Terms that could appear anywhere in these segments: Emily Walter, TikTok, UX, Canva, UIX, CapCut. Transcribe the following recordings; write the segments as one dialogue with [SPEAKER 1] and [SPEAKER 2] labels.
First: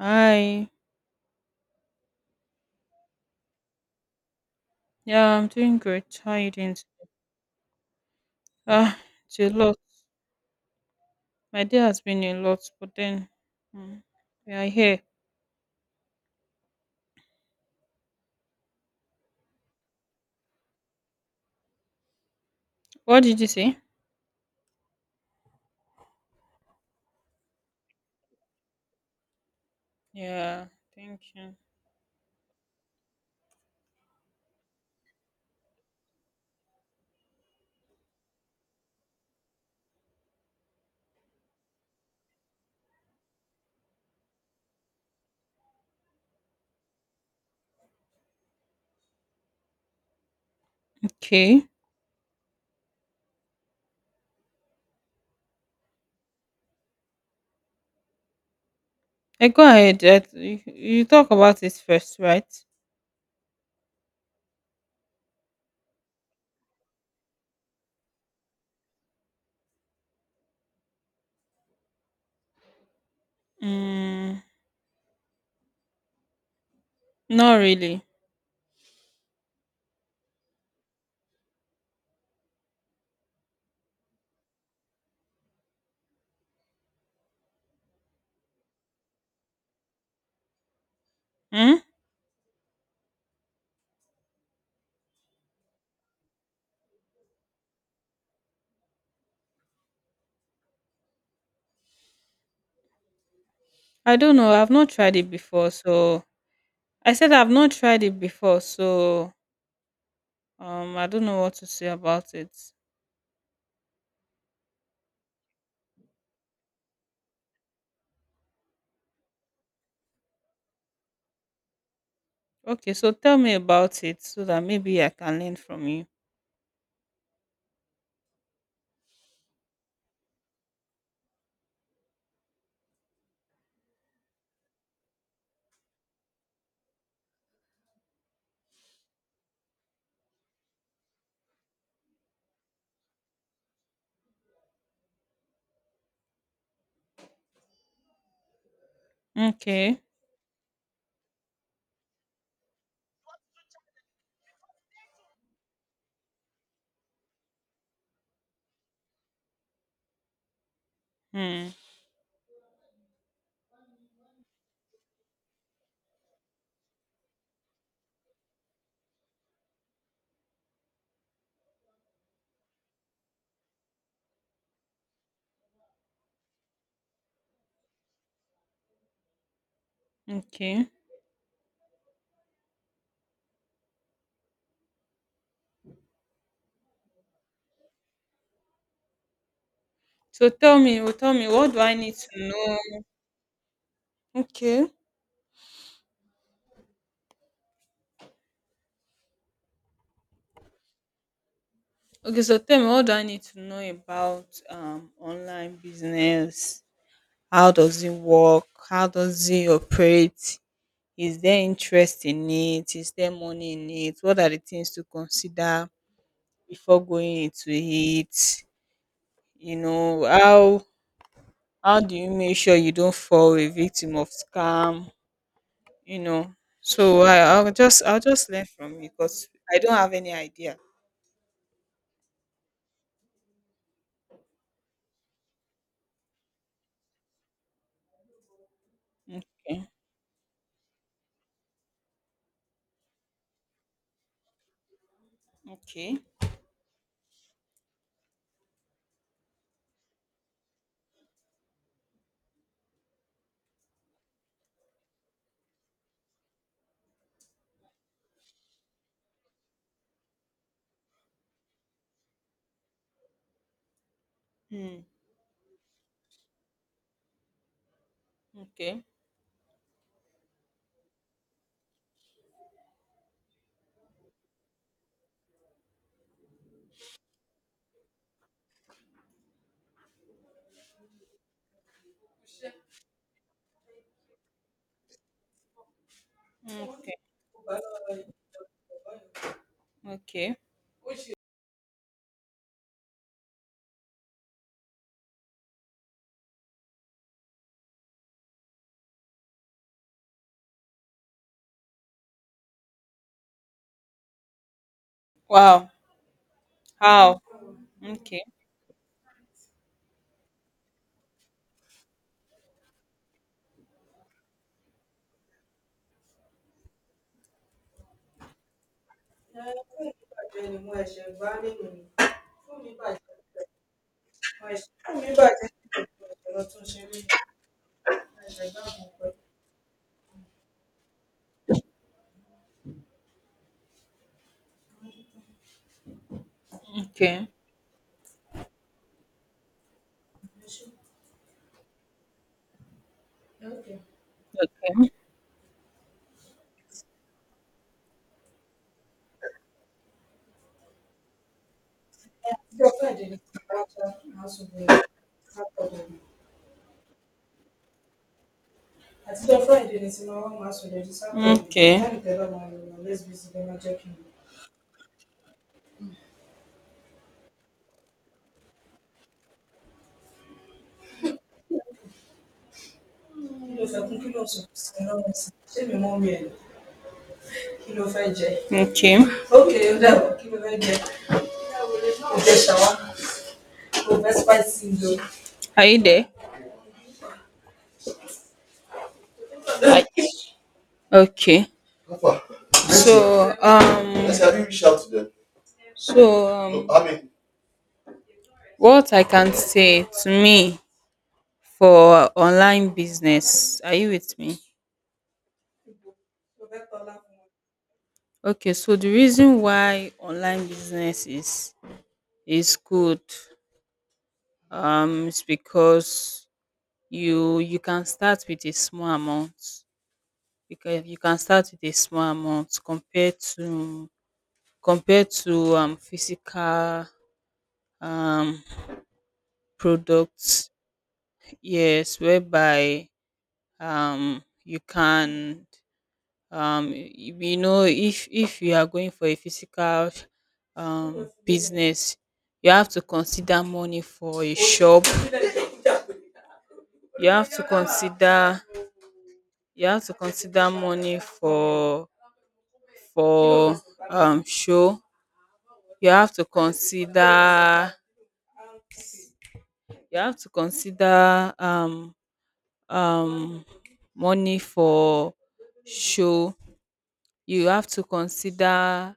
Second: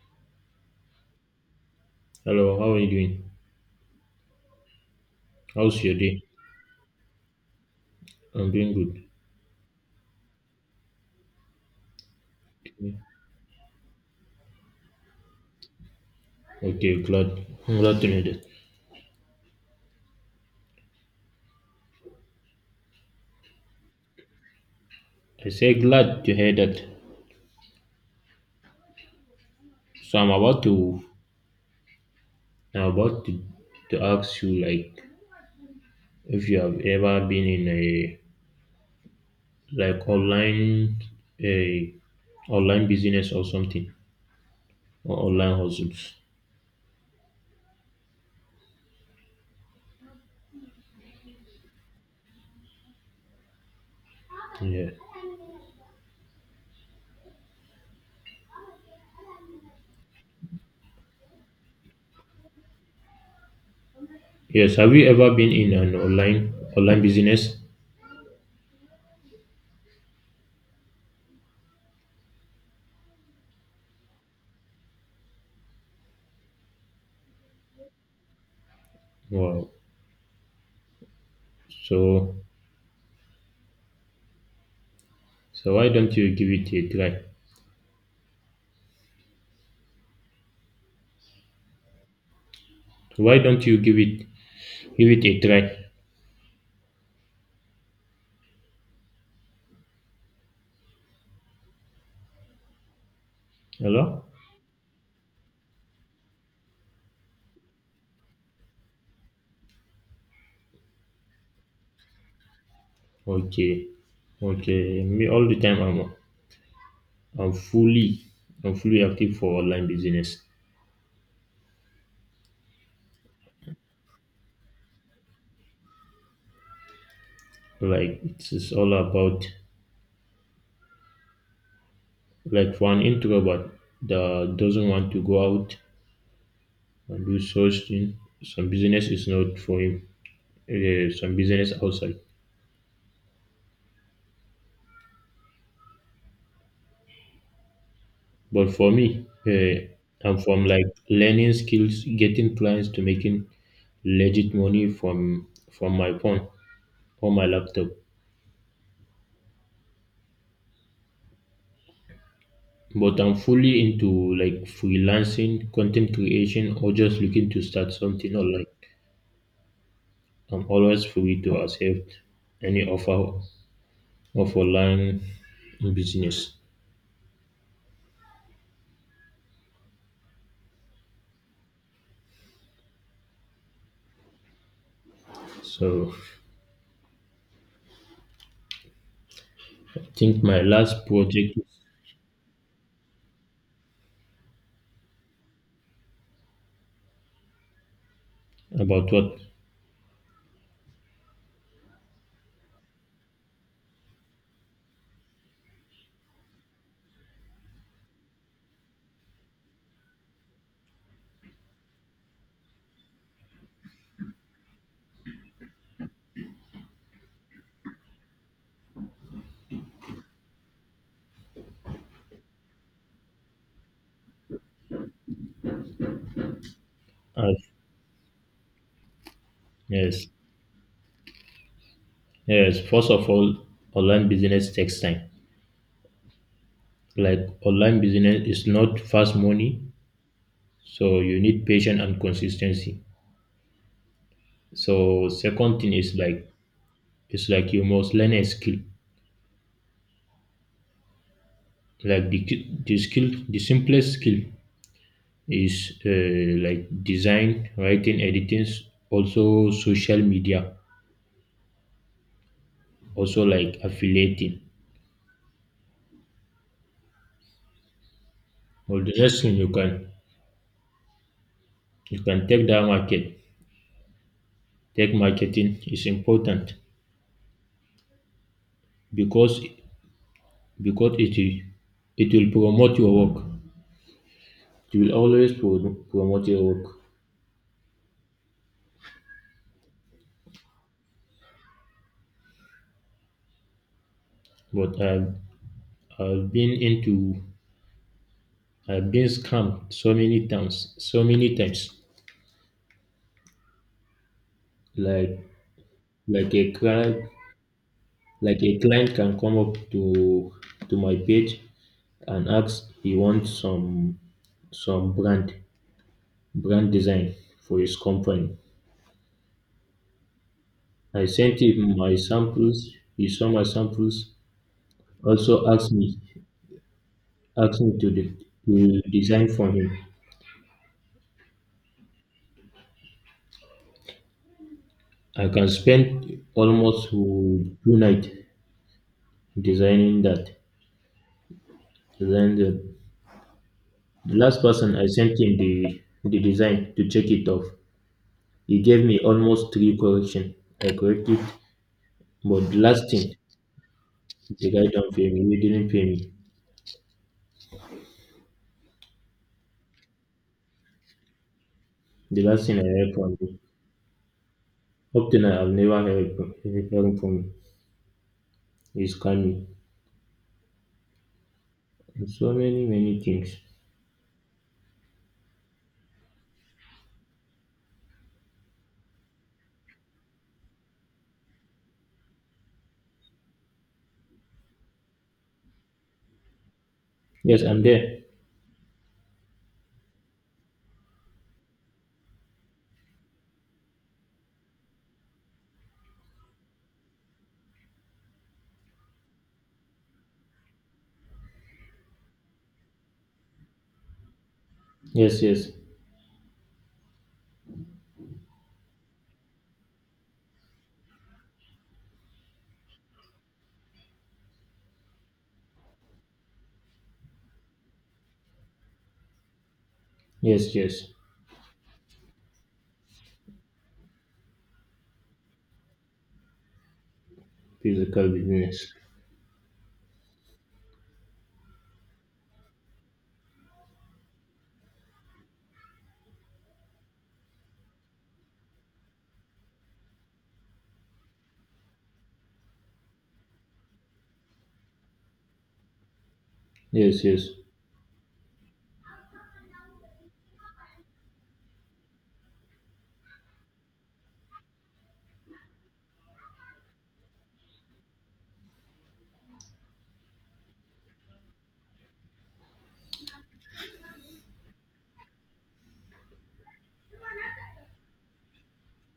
[SPEAKER 1] Hi.
[SPEAKER 2] Hello, how are you doing?
[SPEAKER 1] Yeah, I'm doing
[SPEAKER 2] How's your
[SPEAKER 1] great.
[SPEAKER 2] day?
[SPEAKER 1] How you doing?
[SPEAKER 2] I'm doing
[SPEAKER 1] Ah,
[SPEAKER 2] good.
[SPEAKER 1] it's a lot. My day has been a lot, but then mm, we are here.
[SPEAKER 2] Okay, glad. I'm glad to hear that.
[SPEAKER 1] What did you say?
[SPEAKER 2] I say glad to hear that. So I'm about
[SPEAKER 1] Yeah,
[SPEAKER 2] to
[SPEAKER 1] thank you.
[SPEAKER 2] I'm about to, to ask you, like, if you have ever been in like online a online business or something, or online hustles.
[SPEAKER 1] Okay.
[SPEAKER 2] Yeah.
[SPEAKER 1] I go ahead. You talk about it first, right?
[SPEAKER 2] Yes, have you ever been in an online business?
[SPEAKER 1] Mm, not really.
[SPEAKER 2] Wow. So so why don't you give it a try?
[SPEAKER 1] Hmm?
[SPEAKER 2] Why don't you give it a try?
[SPEAKER 1] I
[SPEAKER 2] Hello?
[SPEAKER 1] don't know. I've not tried it before, so I said I've not tried it before, so I don't know what to say about it.
[SPEAKER 2] Okay. Okay. Me, all the time, I'm fully I'm fully active for online business.
[SPEAKER 1] Okay, so tell me about it so that maybe I can learn from you.
[SPEAKER 2] Like, it's all about, like, for an introvert that doesn't want to go out and do such thing. Some business is not for him. Some business outside. But for me,
[SPEAKER 1] Okay.
[SPEAKER 2] I'm from, like, learning skills, getting clients to making legit money from my phone or my laptop.
[SPEAKER 1] Hmm.
[SPEAKER 2] But I'm fully into, like, freelancing, content creation, or just looking to start something online. I'm always free to accept any offer of online business.
[SPEAKER 1] Okay.
[SPEAKER 2] So I think
[SPEAKER 1] So
[SPEAKER 2] my last
[SPEAKER 1] tell me,
[SPEAKER 2] project is
[SPEAKER 1] what do I need to know? Okay.
[SPEAKER 2] about what.
[SPEAKER 1] Okay, so tell me, what do I need to know about online business? How does it work? How does it operate? Is there interest in it? Is there money in it? What are the things to consider before going into it? You know, how do you make sure you don't fall a victim of scam? you know. So I,
[SPEAKER 2] I've,
[SPEAKER 1] I'll just I'll just learn from you because I don't have
[SPEAKER 2] yes,
[SPEAKER 1] any idea.
[SPEAKER 2] yes, first of all, online business takes time. Like, online business is not fast money,
[SPEAKER 1] Okay.
[SPEAKER 2] so you need patience and consistency. So, second thing is
[SPEAKER 1] Okay.
[SPEAKER 2] like, it's like you must learn a skill, like the simplest skill is, like design, writing, editing, also social media, also, like, affiliating.
[SPEAKER 1] Hmm.
[SPEAKER 2] Well,
[SPEAKER 1] Okay.
[SPEAKER 2] the rest thing you can take marketing is important, because because it will promote your work, it will always promote your work.
[SPEAKER 1] Okay. Okay.
[SPEAKER 2] But I've been into I've been scammed so many times, like
[SPEAKER 1] Wow.
[SPEAKER 2] like a crab.
[SPEAKER 1] How? Okay.
[SPEAKER 2] Like, a client can come up to my page and ask he wants some brand design for his company.
[SPEAKER 1] Okay.
[SPEAKER 2] I sent him my samples. He saw my samples. Also asked me to design for him. I can spend almost
[SPEAKER 1] Okay.
[SPEAKER 2] 2 night designing that. Then, the,
[SPEAKER 1] Okay.
[SPEAKER 2] the last person, I sent him the design to check it off. He gave me almost three correction. I corrected. But the last thing, the guy don't pay me, he didn't pay me. The last thing I heard from him, up to now I've never heard from him, is Kami. And so many, many things.
[SPEAKER 1] Sí, sí. Okay. OK. Are you there?
[SPEAKER 2] Yes, I'm there.
[SPEAKER 1] I, okay. So um no, um what I can say to me for online business, are you with me?
[SPEAKER 2] Yes, yes,
[SPEAKER 1] Okay, so the reason why online business is good is because you can start with a small amount,
[SPEAKER 2] yes,
[SPEAKER 1] you can
[SPEAKER 2] yes.
[SPEAKER 1] you can start with a small amount compared to, physical,
[SPEAKER 2] Physical
[SPEAKER 1] um
[SPEAKER 2] business.
[SPEAKER 1] products, yes, whereby you can, you, you know if you are going for a physical, business, you have to consider money for a shop,
[SPEAKER 2] Yes,
[SPEAKER 1] you have
[SPEAKER 2] yes.
[SPEAKER 1] to consider, money for, for show, you have to consider, you have to consider um um money for show, you have to consider,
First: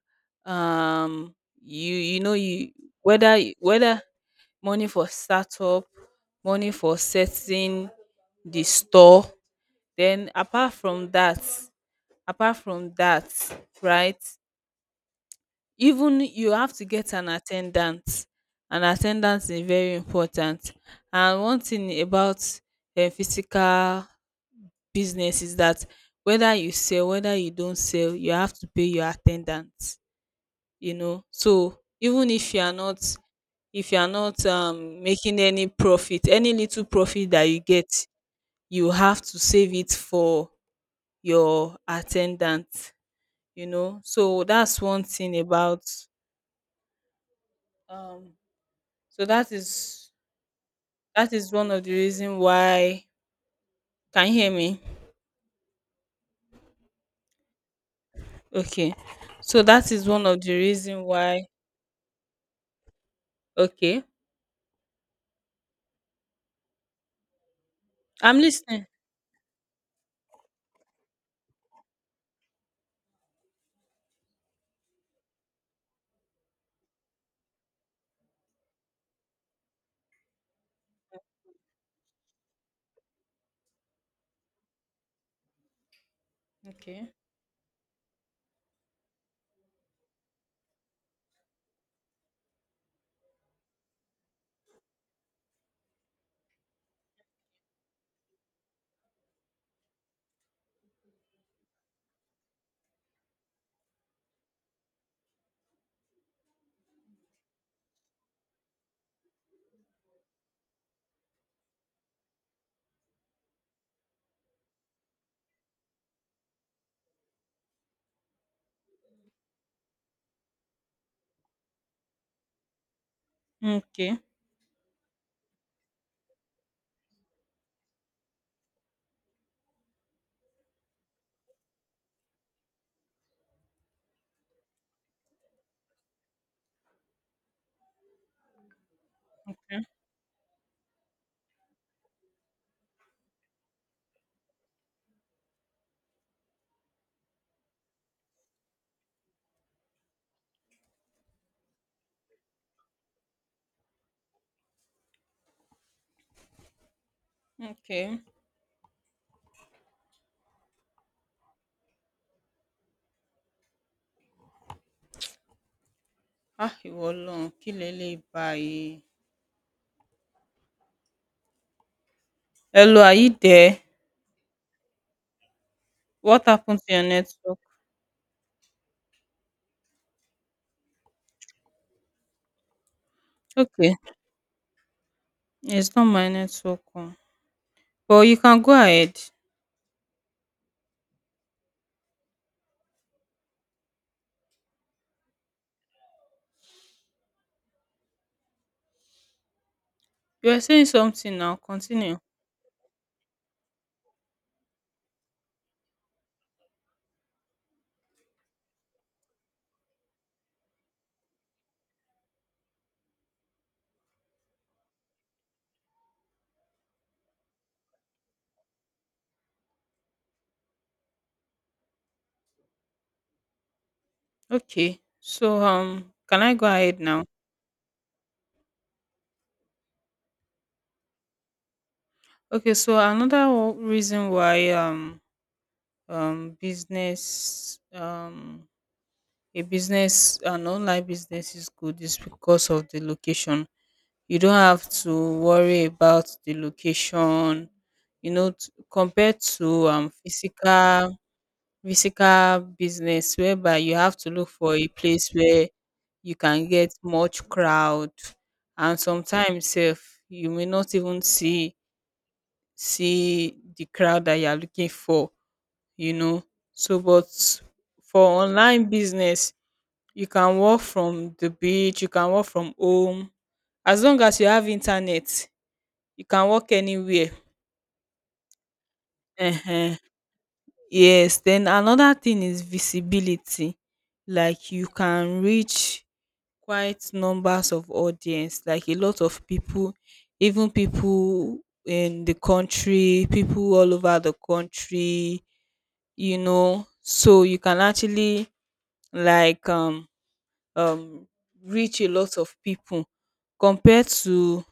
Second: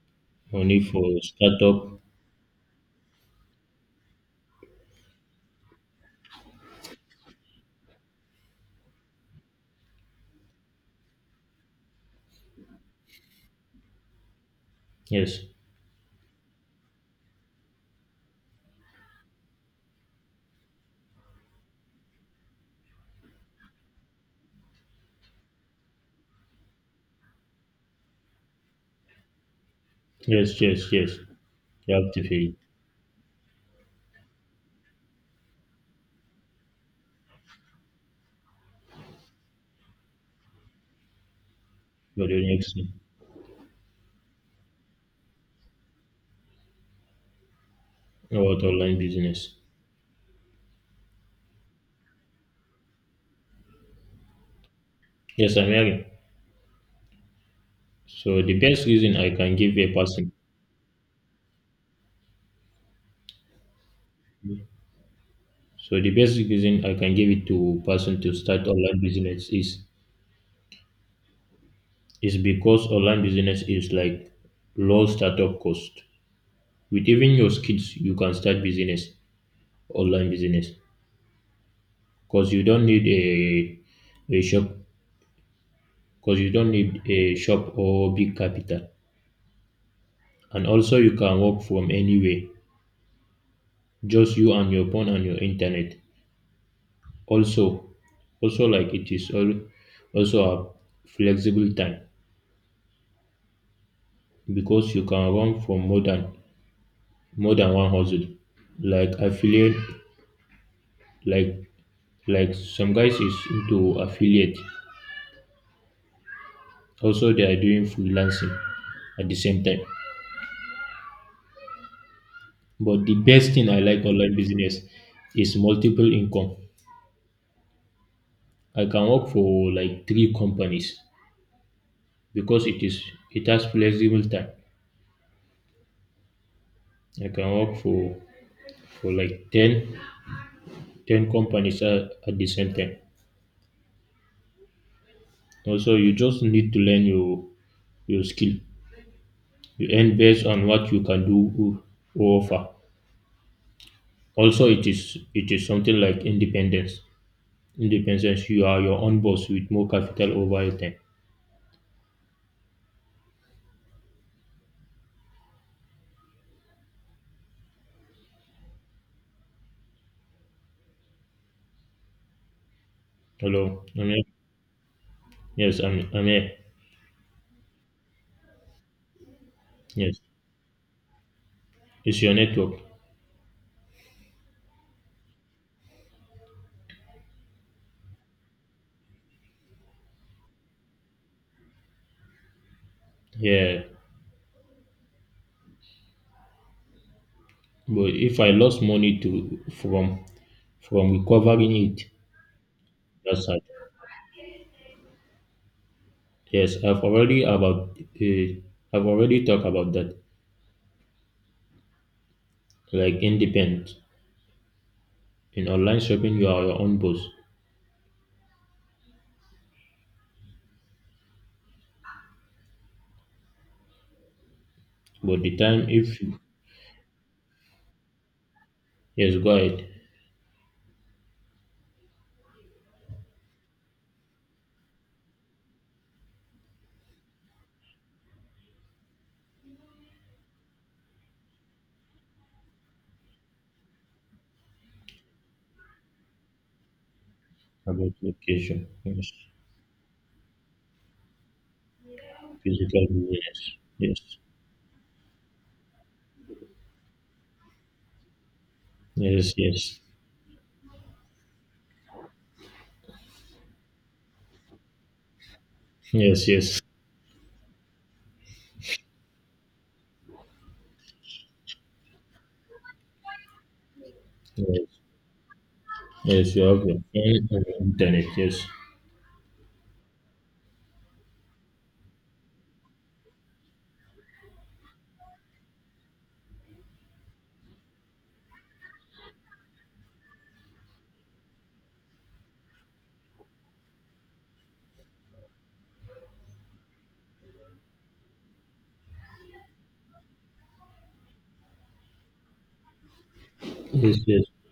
[SPEAKER 2] Only for
[SPEAKER 1] um you,
[SPEAKER 2] startup.
[SPEAKER 1] you know you, whether money for startup, money for setting the store. Then apart from that, apart from that right,
[SPEAKER 2] Yes,
[SPEAKER 1] even you have to get an attendant. An attendance is very important, and one thing about physical business is that whether you sell, whether you don't sell, you have to pay your attendant.
[SPEAKER 2] yes, yes,
[SPEAKER 1] You
[SPEAKER 2] yes.
[SPEAKER 1] know, so
[SPEAKER 2] You have to
[SPEAKER 1] even
[SPEAKER 2] pay
[SPEAKER 1] if
[SPEAKER 2] it
[SPEAKER 1] you are not, if you are not making any profit, any little profit that you get, you have to save it for your
[SPEAKER 2] for the
[SPEAKER 1] attendant.
[SPEAKER 2] next thing.
[SPEAKER 1] You know, so that's one thing about um
[SPEAKER 2] About online
[SPEAKER 1] So that
[SPEAKER 2] business.
[SPEAKER 1] is, one of the reason why, can you hear me?
[SPEAKER 2] Yes, I'm hearing. So the best
[SPEAKER 1] Okay.
[SPEAKER 2] reason I can
[SPEAKER 1] So
[SPEAKER 2] give
[SPEAKER 1] that
[SPEAKER 2] a
[SPEAKER 1] is one
[SPEAKER 2] person.
[SPEAKER 1] of the reason why, okay.
[SPEAKER 2] So the basic reason I can give it to person to
[SPEAKER 1] I'm
[SPEAKER 2] start
[SPEAKER 1] listening.
[SPEAKER 2] online business is, because online business is like low startup cost. With even your skills, you can start business online business because you don't need a shop, because you don't need
[SPEAKER 1] Okay.
[SPEAKER 2] a shop or big capital. And also, you can work from anywhere, just you and your phone and your internet. Also, like it is all, also, a flexible time, because you can run from more than one hustle. Like affiliate, like, some guys is into affiliate. Also, they are doing freelancing at the same time. But the best thing I like
[SPEAKER 1] Okay.
[SPEAKER 2] online business is multiple income. I can work for like three companies because it has flexible time. I can work for like ten companies at the same time. Also, you just need to learn your skill. You earn based on what you can do or offer. Also, it is something like independence.
[SPEAKER 1] Okay.
[SPEAKER 2] Independence, you are your own boss with more capital over your time.
[SPEAKER 1] Ah, ìwọ Ọlọ́run, kí leléyìí báyìí? Hello, are you there?
[SPEAKER 2] Hello, I'm here. Yes, I'm
[SPEAKER 1] What
[SPEAKER 2] here.
[SPEAKER 1] happened to your network?
[SPEAKER 2] Yes, it's your network.
[SPEAKER 1] Okay. It's not my network. Oh. But you can go ahead.
[SPEAKER 2] Yeah, but if I lost money to
[SPEAKER 1] You are saying
[SPEAKER 2] from
[SPEAKER 1] something now.
[SPEAKER 2] recovering it,
[SPEAKER 1] Continue.
[SPEAKER 2] that's sad. Yes, I've already talked about that. Like independent in online shopping, you are your own boss.
[SPEAKER 1] Okay.
[SPEAKER 2] But the
[SPEAKER 1] So
[SPEAKER 2] time if you,
[SPEAKER 1] can I go ahead now?
[SPEAKER 2] yes, go ahead.
[SPEAKER 1] Okay, so another reason why business, a business, an online business is good is because of the location. You don't have to worry about the location.
[SPEAKER 2] About
[SPEAKER 1] You know,
[SPEAKER 2] location. Yes.
[SPEAKER 1] compared to physical,
[SPEAKER 2] Physical,
[SPEAKER 1] business,
[SPEAKER 2] yes,
[SPEAKER 1] whereby you have to
[SPEAKER 2] yes,
[SPEAKER 1] look for a place where you can get much crowd, and
[SPEAKER 2] yes,
[SPEAKER 1] sometimes
[SPEAKER 2] yes,
[SPEAKER 1] sef you may not even see, the crowd that you are looking for, you know.
[SPEAKER 2] yes, yes,
[SPEAKER 1] So but for online business, you can work from the beach, you can work from home, as long as you have
[SPEAKER 2] yes,
[SPEAKER 1] internet, you can
[SPEAKER 2] yes. You
[SPEAKER 1] work
[SPEAKER 2] have your phone
[SPEAKER 1] anywhere.
[SPEAKER 2] and your internet, yes,
[SPEAKER 1] Uh-huh. Yes, then another thing is visibility. Like you can reach quite numbers of audience, like a lot of people, even people in the country, people all over the country, you know. So you can actually, like, um reach a lot of people, compared
[SPEAKER 2] yes, yes,
[SPEAKER 1] to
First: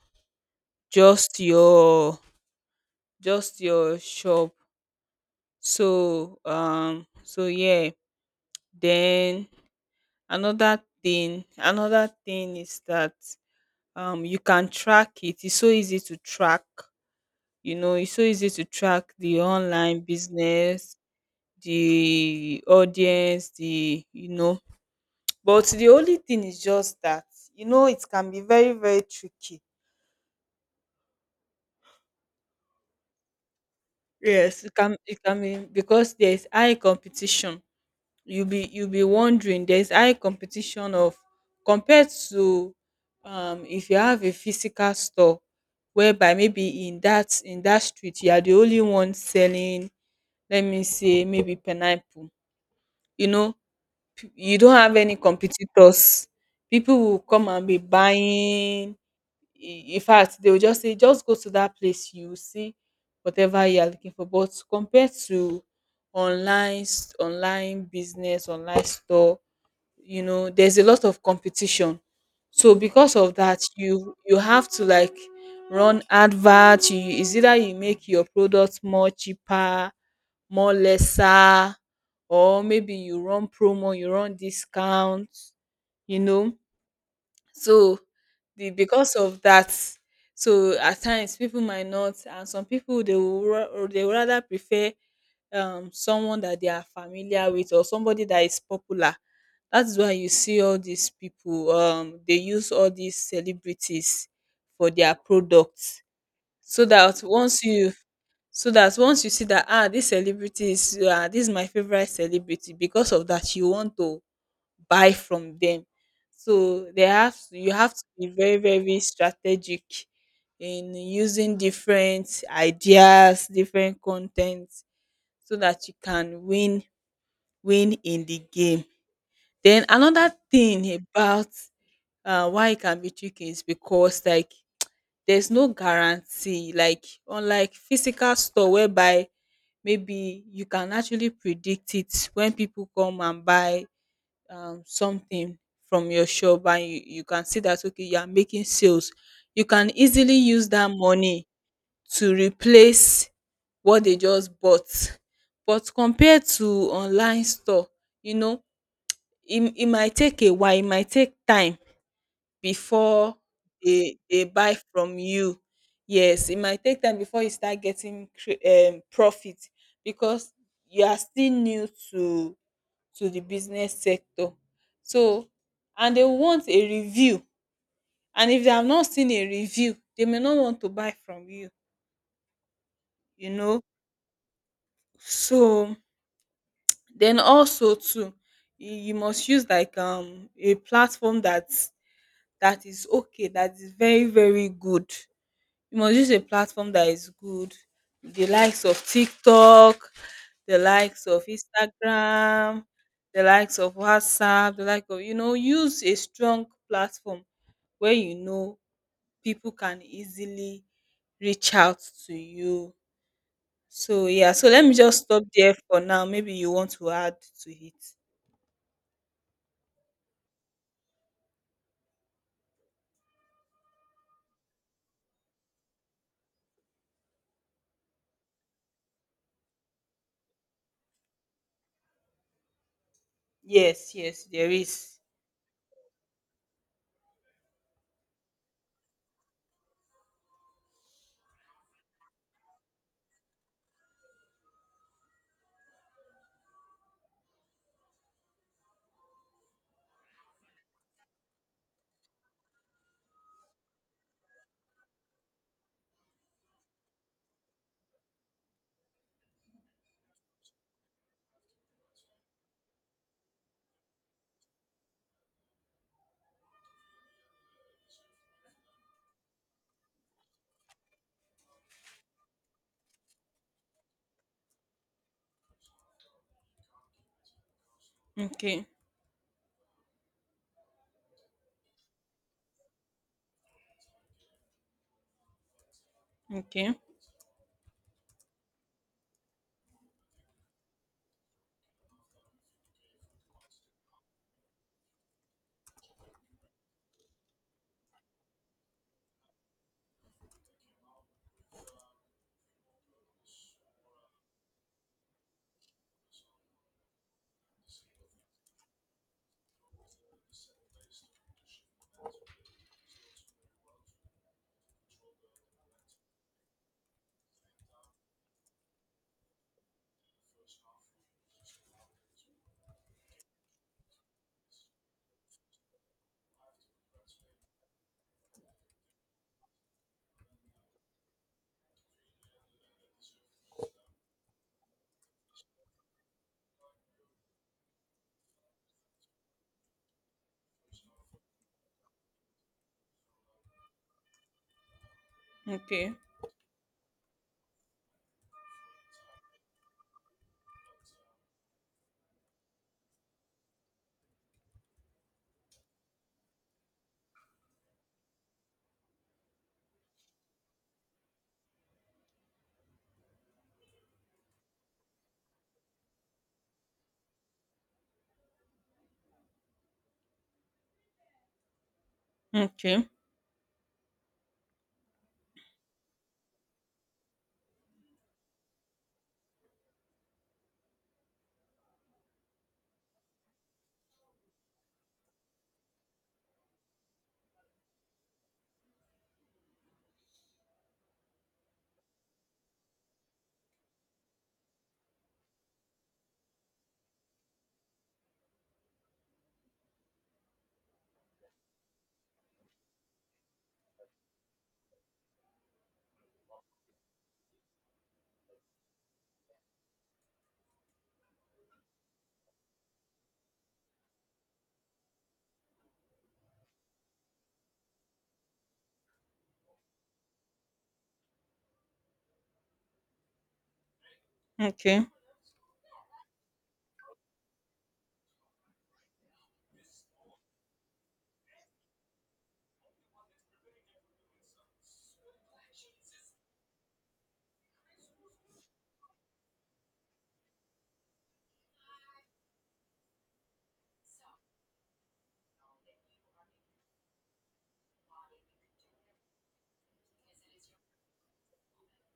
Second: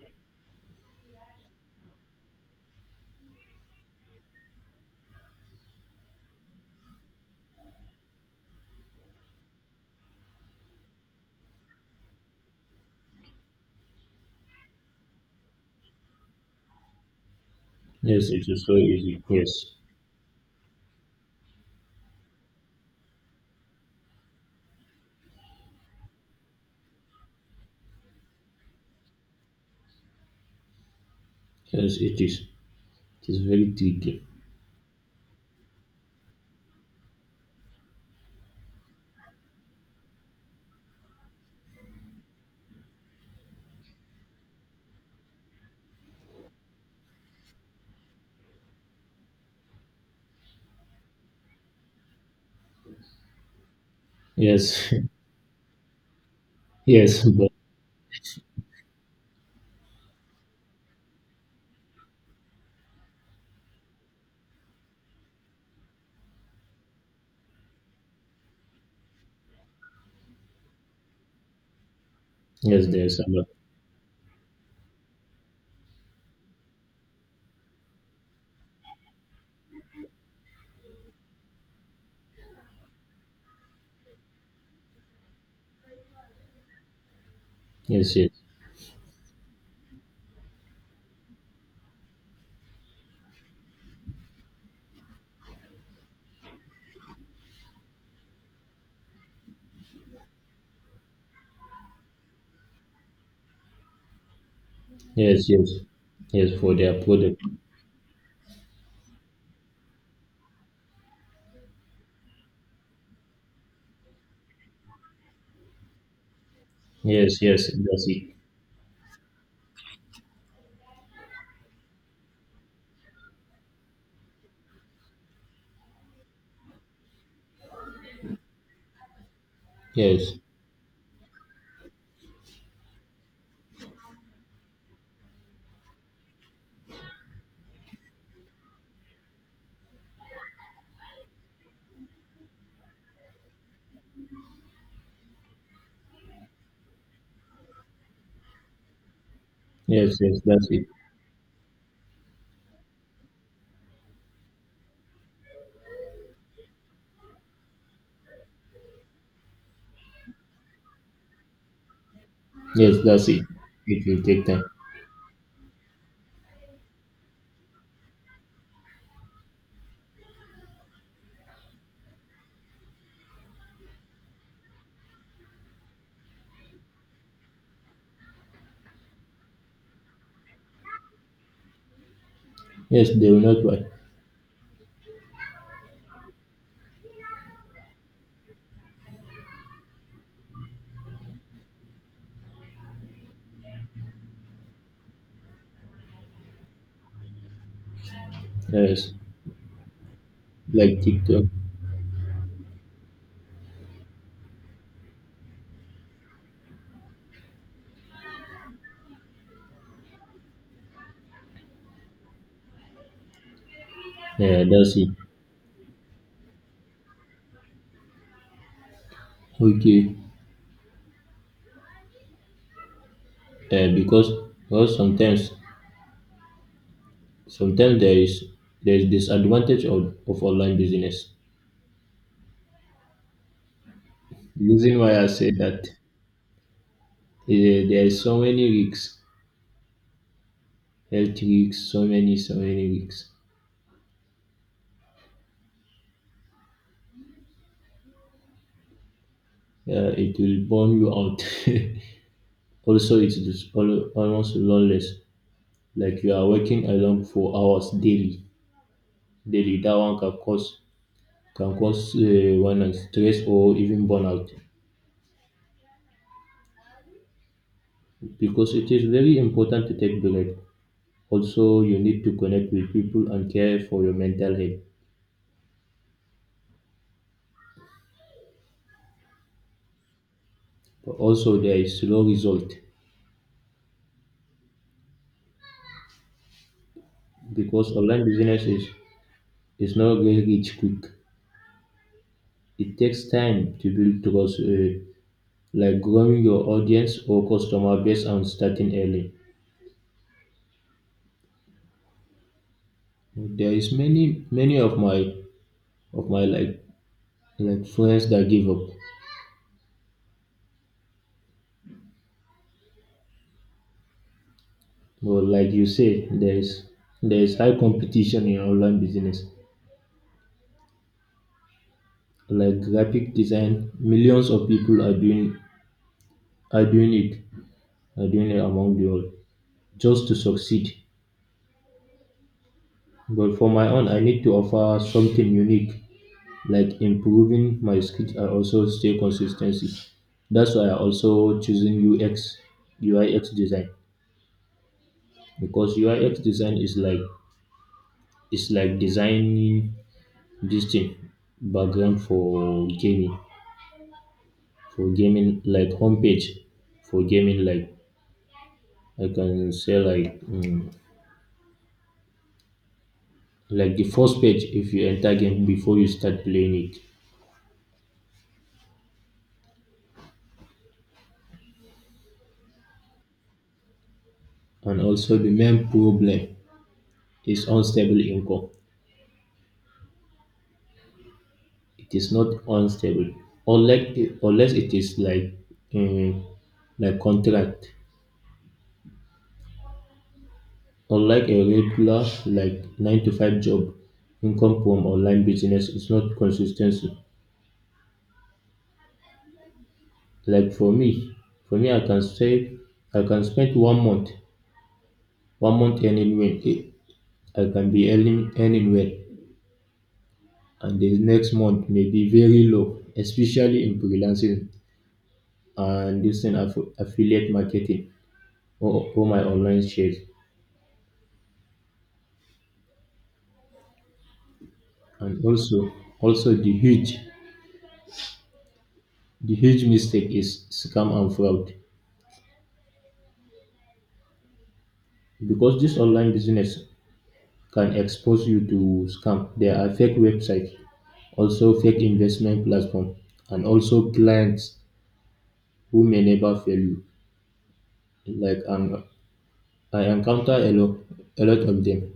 [SPEAKER 1] just your, shop. So so yeah, then another thing, is that you can track it. It's so easy to track, you know, it's so
[SPEAKER 2] yes. It
[SPEAKER 1] easy
[SPEAKER 2] is
[SPEAKER 1] to
[SPEAKER 2] so
[SPEAKER 1] track
[SPEAKER 2] easy,
[SPEAKER 1] the
[SPEAKER 2] yes,
[SPEAKER 1] online business, the audience, the, you know. But the only thing is just that, you know, it can be very, very tricky.
[SPEAKER 2] yes. It is. It is very tricky.
[SPEAKER 1] Yes, it can, be because there's high competition. You'll be, wondering, there's high competition of, compared to, if you have a physical store, whereby maybe in that, street you are the only one selling, let me say maybe pineapple, you know, you don't
[SPEAKER 2] Yes,
[SPEAKER 1] have any competitors, people will
[SPEAKER 2] yes,
[SPEAKER 1] come
[SPEAKER 2] but
[SPEAKER 1] and be buying, in fact they will just say just go to that place, you will see whatever you are looking for. But compared to online, online business, online store, you know, there's a lot of competition. So
[SPEAKER 2] yes,
[SPEAKER 1] because
[SPEAKER 2] there's a
[SPEAKER 1] of
[SPEAKER 2] lot.
[SPEAKER 1] that, you, have to, like, run advert. You, is either you make your product more cheaper, more lesser, or maybe you run promo, you run discount, you know. So
[SPEAKER 2] Yes, yes,
[SPEAKER 1] the, because of that, so at times people might not, and some people they will, or they would rather prefer someone that they are familiar with, or somebody that is popular. That's why you see all these people, they use all these celebrities for their
[SPEAKER 2] yes, yes,
[SPEAKER 1] products,
[SPEAKER 2] yes. For
[SPEAKER 1] so
[SPEAKER 2] their
[SPEAKER 1] that
[SPEAKER 2] product.
[SPEAKER 1] once you, see that, ah, this celebrity is, ah, this is my favorite celebrity, because of that you want to buy from them. So they have
[SPEAKER 2] Yes,
[SPEAKER 1] to,
[SPEAKER 2] yes,
[SPEAKER 1] you have to
[SPEAKER 2] that's
[SPEAKER 1] be
[SPEAKER 2] it.
[SPEAKER 1] very, very strategic in using different ideas, different content, so that you can win, in the game. Then another
[SPEAKER 2] Yes,
[SPEAKER 1] thing about, why it can be tricky is because, like, there's no guarantee, like unlike physical store, whereby maybe you can actually predict it when people come and buy something from your shop, and you, can see that, okay, you are making sales, you can
[SPEAKER 2] yes,
[SPEAKER 1] easily
[SPEAKER 2] yes,
[SPEAKER 1] use
[SPEAKER 2] that's it.
[SPEAKER 1] that money to replace what they just bought. But compared to online store, you know, it, might take a while, it might take time
[SPEAKER 2] Yes, that's
[SPEAKER 1] before
[SPEAKER 2] it. It
[SPEAKER 1] they,
[SPEAKER 2] will take time.
[SPEAKER 1] buy from you. Yes, it might take time before you start getting profit, because you are still new to, the business sector. So, and they want a review, and if they have not seen a review they may not want to buy from you,
[SPEAKER 2] Yes, they will
[SPEAKER 1] you
[SPEAKER 2] not
[SPEAKER 1] know.
[SPEAKER 2] buy.
[SPEAKER 1] So then also too, you, must use like a platform that, is okay, that is very, very good. You must use a platform that is good, the likes of
[SPEAKER 2] Yes,
[SPEAKER 1] TikTok, the
[SPEAKER 2] like
[SPEAKER 1] likes of
[SPEAKER 2] TikTok.
[SPEAKER 1] Instagram, the likes of WhatsApp, the like of, you know, use a strong platform where, you know, people can easily reach out to you. So yeah,
[SPEAKER 2] Yeah,
[SPEAKER 1] so let me
[SPEAKER 2] that's it.
[SPEAKER 1] just stop there for now. Maybe you want to add to it.
[SPEAKER 2] Okay. Eh, because sometimes there is disadvantage of online business.
[SPEAKER 1] Yes, yes,
[SPEAKER 2] The
[SPEAKER 1] there
[SPEAKER 2] reason
[SPEAKER 1] is.
[SPEAKER 2] why I say that, there is so many risks, health risks, so many risks. It will burn you out. Also, it is almost loneliness. Like, you are working alone for hours daily, daily. That one can cause one and stress or even burnout. Because it is very important to take break. Also, you need to connect with people and care for your mental health.
[SPEAKER 1] Okay,
[SPEAKER 2] But also, there is slow result
[SPEAKER 1] okay,
[SPEAKER 2] because online business is not get rich quick. It takes time to build trust, like growing your audience or customer base and starting early. There is many of my like friends that give up. But like you say, there is high competition in online business. Like graphic design, millions of people are doing it. Doing it among the all, just to succeed. But for my own, I need to offer something unique, like improving my skills and also stay consistency. That's why I also choosing UX, UIX design because
[SPEAKER 1] okay,
[SPEAKER 2] UIX design is like designing this thing, background for gaming like homepage, for gaming like I can say, like, like the first page if you enter game before you start playing it.
[SPEAKER 1] okay,
[SPEAKER 2] And also, the main problem is unstable income. It is not unstable, unlike unless it is like, um, like contract. Unlike a regular like nine to five job, income from online business is not consistency. Like for me, I can say, I can spend one month earning well. I can be earning well, and the next month may be very low, especially in freelancing, and using affiliate marketing, or my online shares.
[SPEAKER 1] okay.
[SPEAKER 2] And also, the huge mistake is scam and fraud because this online business can expose you to scam. There are fake websites, also fake investment platform, and also clients who may never fail you. Like, I encounter a lot of them.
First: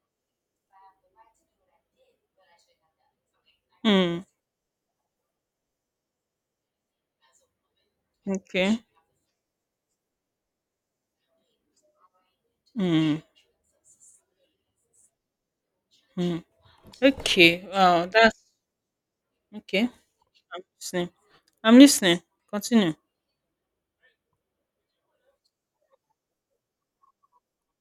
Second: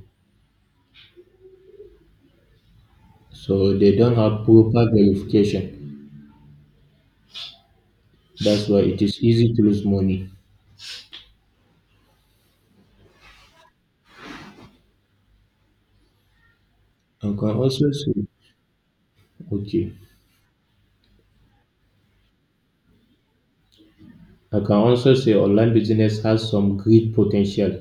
[SPEAKER 2] So they don't
[SPEAKER 1] Mm,
[SPEAKER 2] have proper verification. That's why
[SPEAKER 1] okay.
[SPEAKER 2] it is easy to lose money.
[SPEAKER 1] Mm, mm.
[SPEAKER 2] I can
[SPEAKER 1] Okay.
[SPEAKER 2] also
[SPEAKER 1] Wow,
[SPEAKER 2] say,
[SPEAKER 1] that's okay.
[SPEAKER 2] okay,
[SPEAKER 1] I'm listening. I'm listening. Continue.
[SPEAKER 2] I can also say online business has some great potential,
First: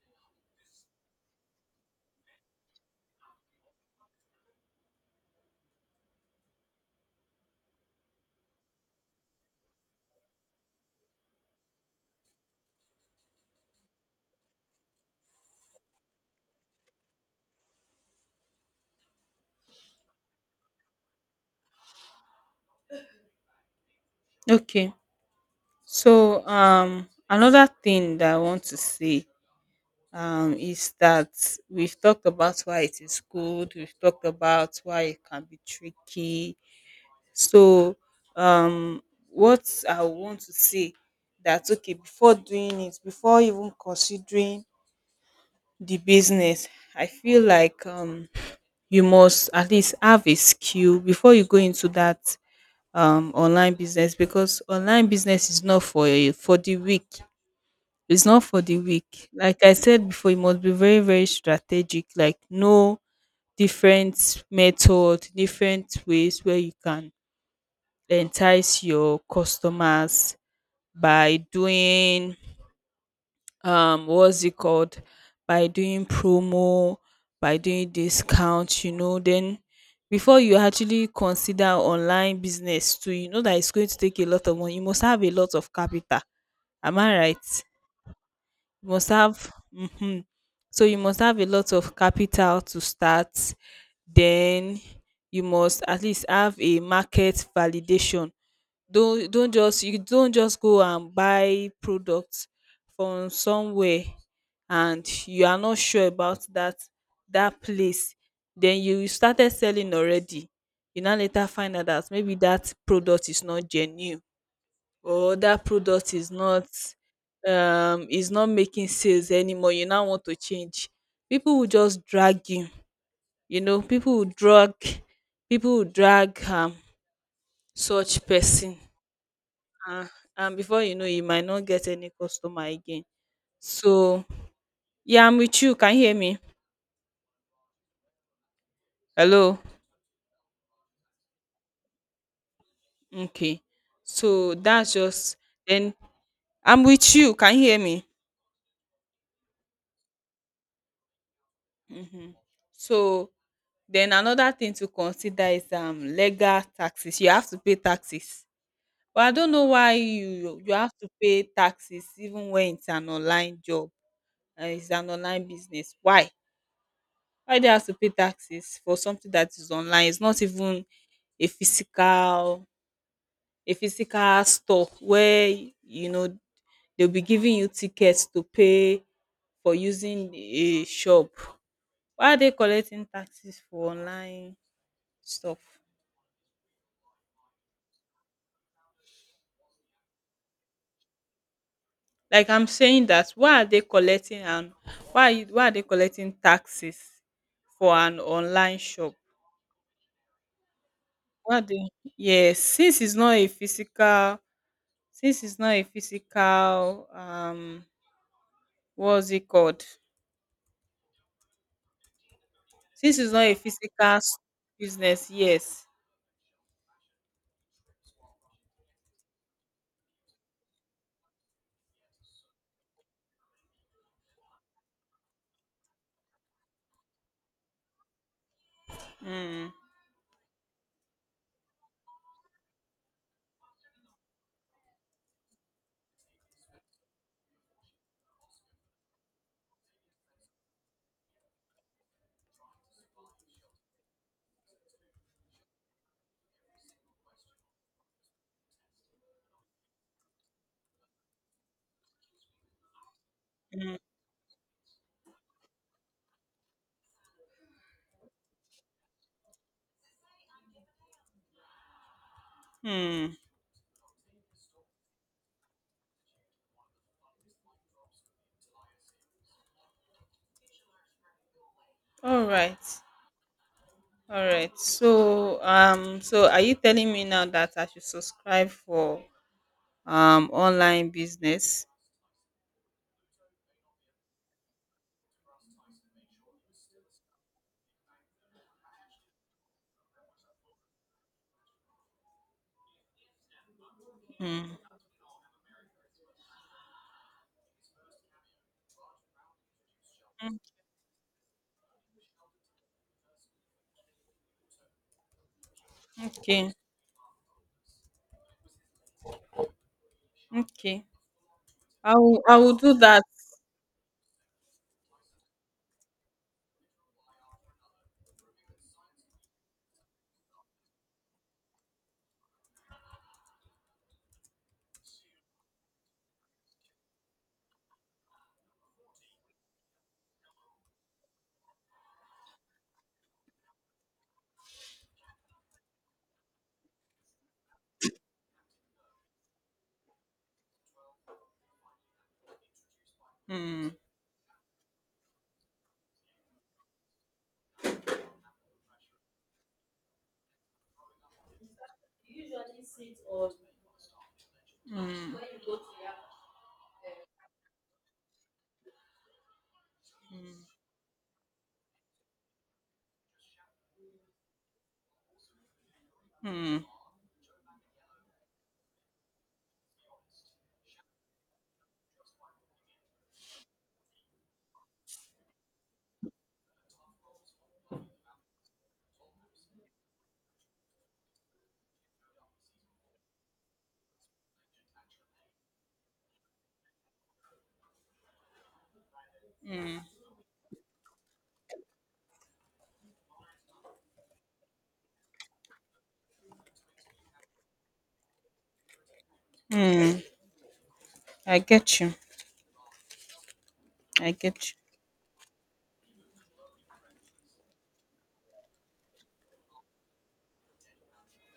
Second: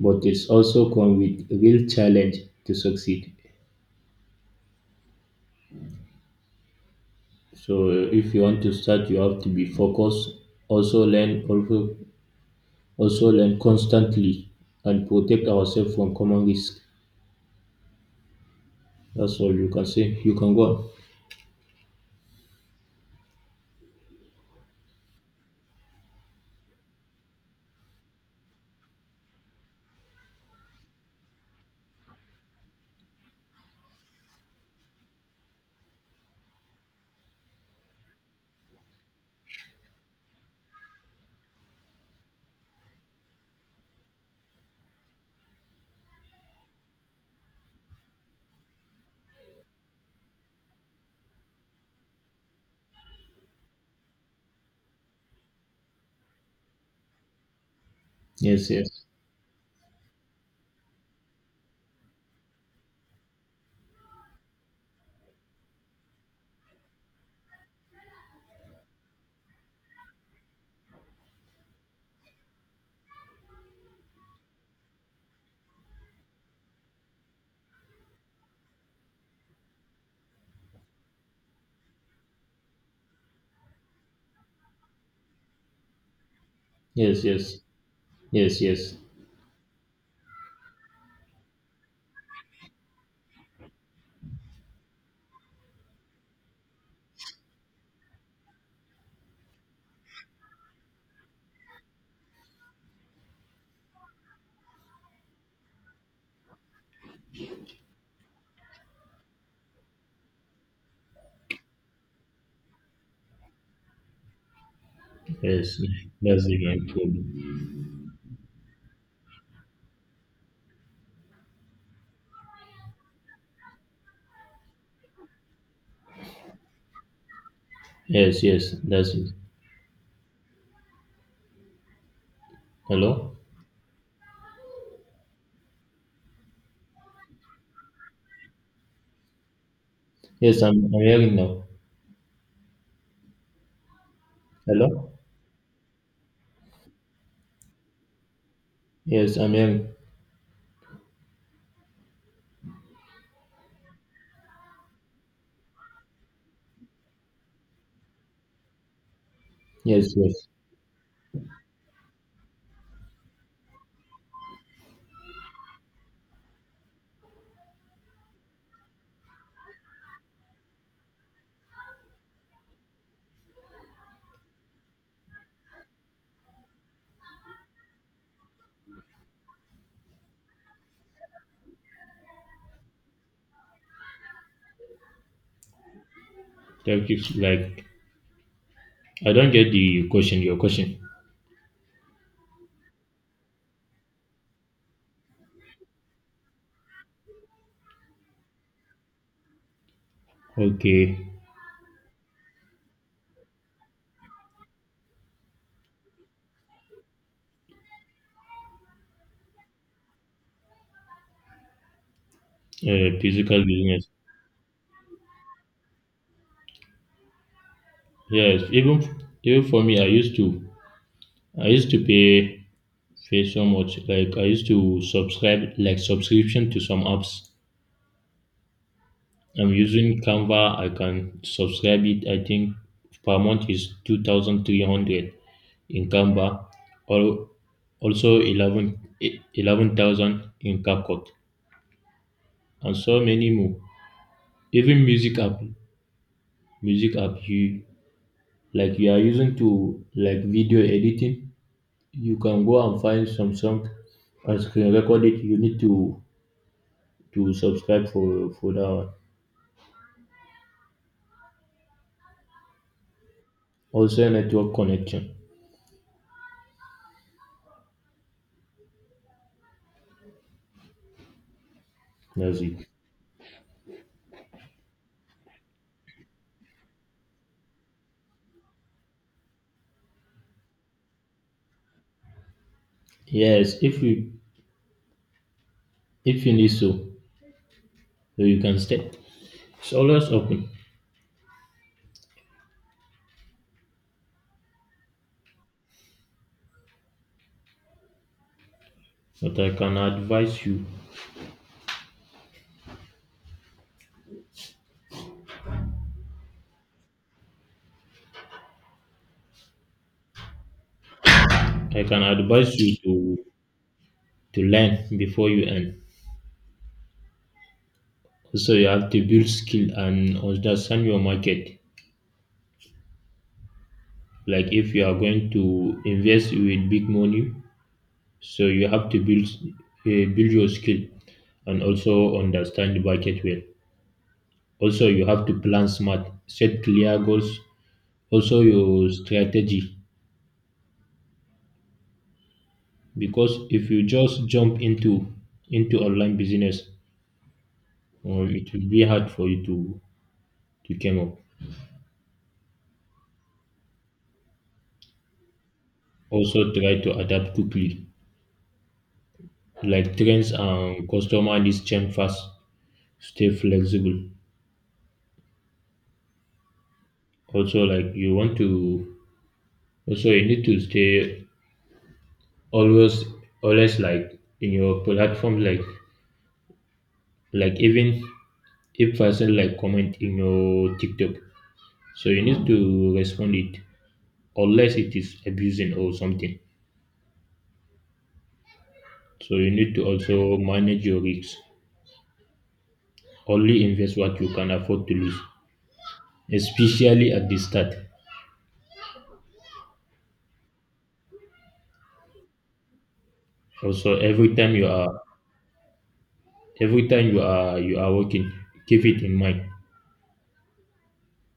[SPEAKER 2] but it's also come with real challenge to succeed. So if you want to start, you have to be focused, also learn also also learn constantly, and protect ourselves from common risk. That's all you can say. You can go on.
[SPEAKER 1] Okay. So another thing that I want to say is that we've talked about why it is good, we've talked about why it can be tricky. So um what I want to say, that okay, before doing it, before even considering the business, I feel like you must at least have a skill before you go into that online business, because online business is not for for the weak. It's not for
[SPEAKER 2] Yes,
[SPEAKER 1] the
[SPEAKER 2] yes.
[SPEAKER 1] weak. Like I said before, it must be very, very strategic. Like no, different method, different ways where you can entice your customers by doing, what's it called? By doing promo, by doing discount, you know, then before you actually consider online business too, you know that it's going to take a lot of money. You must have a lot of capital. Am I
[SPEAKER 2] Yes, yes.
[SPEAKER 1] right?
[SPEAKER 2] Yes,
[SPEAKER 1] You
[SPEAKER 2] yes.
[SPEAKER 1] must have, mhm. So you must have a lot of capital to start. Then you must at least have a market validation. Don't just you don't just go and buy products from somewhere and you are not sure about that, place. Then you started selling already. You now later find out that maybe that product is not genuine, or that
[SPEAKER 2] Yes.
[SPEAKER 1] product is
[SPEAKER 2] That's the
[SPEAKER 1] not,
[SPEAKER 2] main problem.
[SPEAKER 1] is not making sales anymore, you now want to change. People will just drag you, you know, people will drag such
[SPEAKER 2] Yes, yes.
[SPEAKER 1] person.
[SPEAKER 2] That's it.
[SPEAKER 1] uh, and before you know you might not get any customer again.
[SPEAKER 2] Hello?
[SPEAKER 1] So yeah, I'm with you, can you hear me? Hello.
[SPEAKER 2] Yes, I'm hearing now.
[SPEAKER 1] Okay, so that's
[SPEAKER 2] Hello?
[SPEAKER 1] just, then I'm with you, can you hear me?
[SPEAKER 2] Yes, I'm hearing.
[SPEAKER 1] So then another thing to consider is legal taxes. You have to pay taxes. But I don't know why,
[SPEAKER 2] Yes, yes.
[SPEAKER 1] you, have to pay taxes even when it's an online job and it's an online business. Why? Why do you have to pay taxes for something that is online? It's not even a physical, store where, you know, they'll be giving you tickets to pay for using a shop. Why are they collecting taxes for online stuff?
[SPEAKER 2] Thank you. Like, I don't get the question. Your question.
[SPEAKER 1] Like, I'm saying that, why are they collecting, and why are you, why are they collecting taxes for an online shop?
[SPEAKER 2] Okay.
[SPEAKER 1] Why they, yes, since it's not a physical, since it's not a physical um what's it called? Since it's not a
[SPEAKER 2] Physical
[SPEAKER 1] physical
[SPEAKER 2] business.
[SPEAKER 1] s- business, yes.
[SPEAKER 2] Yes. Even for me, I used to pay so much. Like, I used to subscribe, like, subscription to some apps. I'm using Canva. I can subscribe it. I think per month is 2,300 in Canva. Or also 11,000 in CapCut, and so many more. Even music app, you, like, you are using to, like, video editing, you can go and find some song and screen record it. You need to subscribe for that one.
[SPEAKER 1] Hmm.
[SPEAKER 2] Also network connection.
[SPEAKER 1] All
[SPEAKER 2] That's
[SPEAKER 1] right.
[SPEAKER 2] it.
[SPEAKER 1] All right. So so are you telling me now that I should subscribe for online business?
[SPEAKER 2] Yes, if you need so, you can stay. It's always open.
[SPEAKER 1] Hmm.
[SPEAKER 2] But I can
[SPEAKER 1] Mm,
[SPEAKER 2] advise you
[SPEAKER 1] okay. Okay.
[SPEAKER 2] I can
[SPEAKER 1] I will
[SPEAKER 2] advise
[SPEAKER 1] do
[SPEAKER 2] you
[SPEAKER 1] that.
[SPEAKER 2] to learn before you earn. Also, you have to build skill and understand your market. Like, if you are going to invest with big money, so you have to build your skill and also understand the market well. Also, you have to plan smart, set clear goals. Also, your strategy, because
[SPEAKER 1] Hmm,
[SPEAKER 2] if you just jump into online business, it will be hard for you to come up. Also, try to adapt quickly, like, trends and customer needs change fast. Stay flexible.
[SPEAKER 1] hmm,
[SPEAKER 2] Also, like, you want to, also you need to stay always always like in your platform, like even if person like comment in your TikTok. So you need to respond it unless it is abusing or something. So you need to also manage your risks. Only invest what you can afford to lose, especially at the start.
[SPEAKER 1] hmm. I get you.
[SPEAKER 2] Also,
[SPEAKER 1] I
[SPEAKER 2] every
[SPEAKER 1] get you.
[SPEAKER 2] time you are every time you are working, keep it in mind.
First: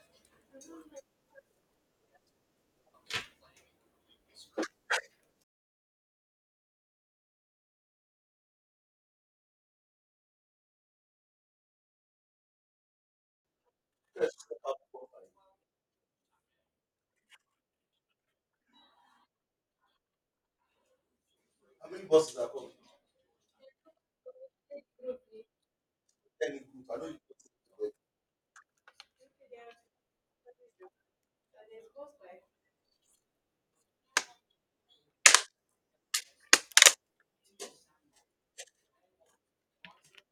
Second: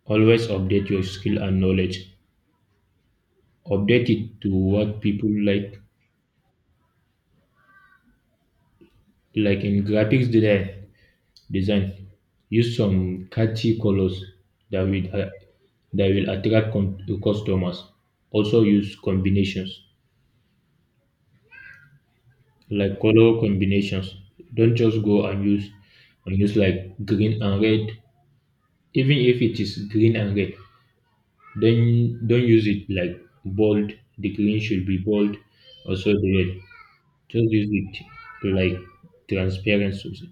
[SPEAKER 2] Always update your skill and knowledge. Update it to what people like. Like in graphics design. Use some catchy colors that will uh, that will attract customers. Also use combinations, like color combinations. Don't just go and use like green and red. Even if it is green and red, then don't use it like bold. The green should be bold. Also the red. Just use it to, like, transparency.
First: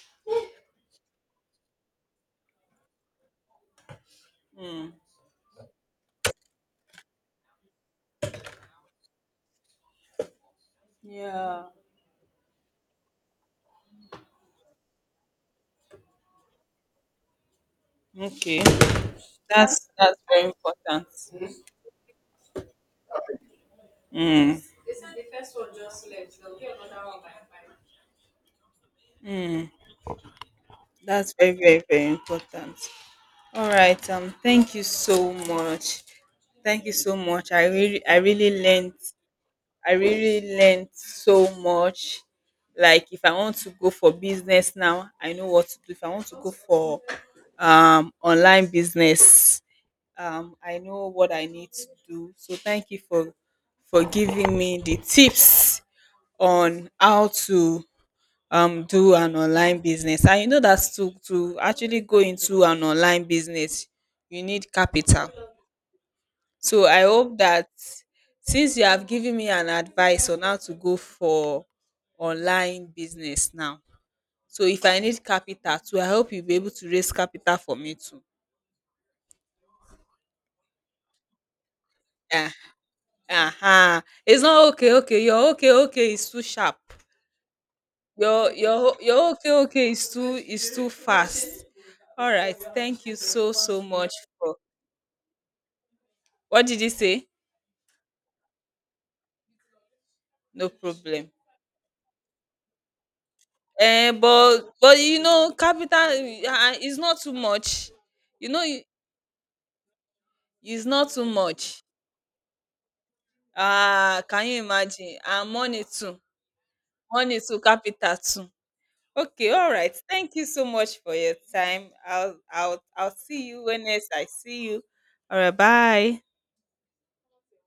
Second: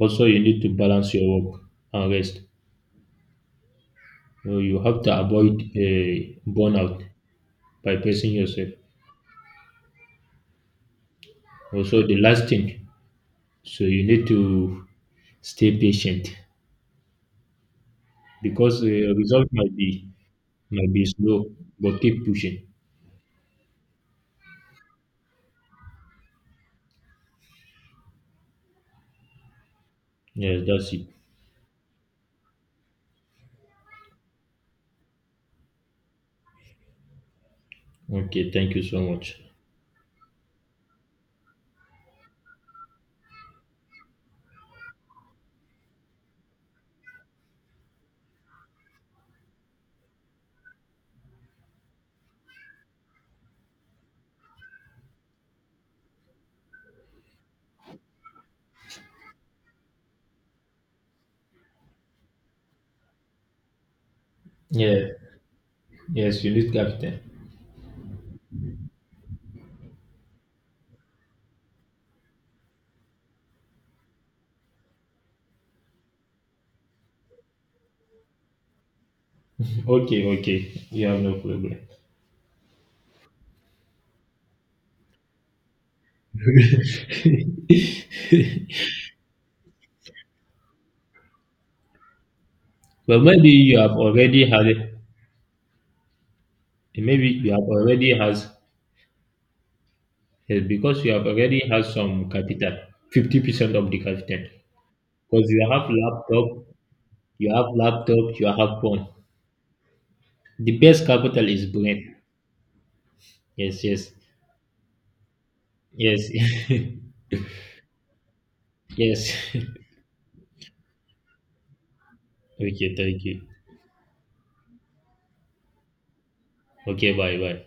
[SPEAKER 2] Also, you need to balance your work and rest. You
[SPEAKER 1] Hmm.
[SPEAKER 2] have to avoid, burnout by pacing yourself.
[SPEAKER 1] Yeah.
[SPEAKER 2] Also, the last thing, so you need to stay patient
[SPEAKER 1] Okay.
[SPEAKER 2] because the result might
[SPEAKER 1] That's,
[SPEAKER 2] be
[SPEAKER 1] very
[SPEAKER 2] might be
[SPEAKER 1] important.
[SPEAKER 2] slow, but keep pushing.
[SPEAKER 1] Mm, mm.
[SPEAKER 2] Yes, that's it.
[SPEAKER 1] That's very, very, very important. All right. Thank you so much. Thank you so much. I really, I
[SPEAKER 2] Okay,
[SPEAKER 1] really
[SPEAKER 2] thank you
[SPEAKER 1] learned.
[SPEAKER 2] so much.
[SPEAKER 1] I really learned so much. Like if I want to go for business now, I know what to do. If I want to go for online business, I know what I need to do. So thank you for, giving me the tips on how to, do an online business. And you know that to, actually go into an online business, you need
[SPEAKER 2] Yeah,
[SPEAKER 1] capital.
[SPEAKER 2] yes, you need
[SPEAKER 1] So I
[SPEAKER 2] capital.
[SPEAKER 1] hope that since you have given me an advice on how to go for online business now. So if I need capital too, I hope you'll be able to raise capital for me too.
[SPEAKER 2] Okay, okay, you have no problem.
[SPEAKER 1] Uh-huh. It's not okay, okay. Your okay, okay is too sharp. Your okay, okay is too, fast. All right. Thank you
[SPEAKER 2] But
[SPEAKER 1] so,
[SPEAKER 2] maybe you
[SPEAKER 1] so
[SPEAKER 2] have
[SPEAKER 1] much
[SPEAKER 2] already
[SPEAKER 1] for,
[SPEAKER 2] had
[SPEAKER 1] what did you say?
[SPEAKER 2] maybe you have already has yes,
[SPEAKER 1] No
[SPEAKER 2] because you have
[SPEAKER 1] problem.
[SPEAKER 2] already had some capital, 50% of the
[SPEAKER 1] Eh,
[SPEAKER 2] capital.
[SPEAKER 1] but,
[SPEAKER 2] Because
[SPEAKER 1] you know,
[SPEAKER 2] you have
[SPEAKER 1] capital,
[SPEAKER 2] laptop,
[SPEAKER 1] is not too
[SPEAKER 2] you have
[SPEAKER 1] much.
[SPEAKER 2] laptop, you
[SPEAKER 1] You know,
[SPEAKER 2] have phone. The
[SPEAKER 1] it's
[SPEAKER 2] best
[SPEAKER 1] not too
[SPEAKER 2] capital is
[SPEAKER 1] much.
[SPEAKER 2] brain. Yes, yes,
[SPEAKER 1] Ah, can you imagine? And money too,
[SPEAKER 2] yes,
[SPEAKER 1] capital too.
[SPEAKER 2] yes.
[SPEAKER 1] Okay, all right. Thank you so much for your time. I'll I'll
[SPEAKER 2] Okay,
[SPEAKER 1] I'll
[SPEAKER 2] thank you.
[SPEAKER 1] see you when next I see you. All right, bye.
[SPEAKER 2] Okay, bye, bye.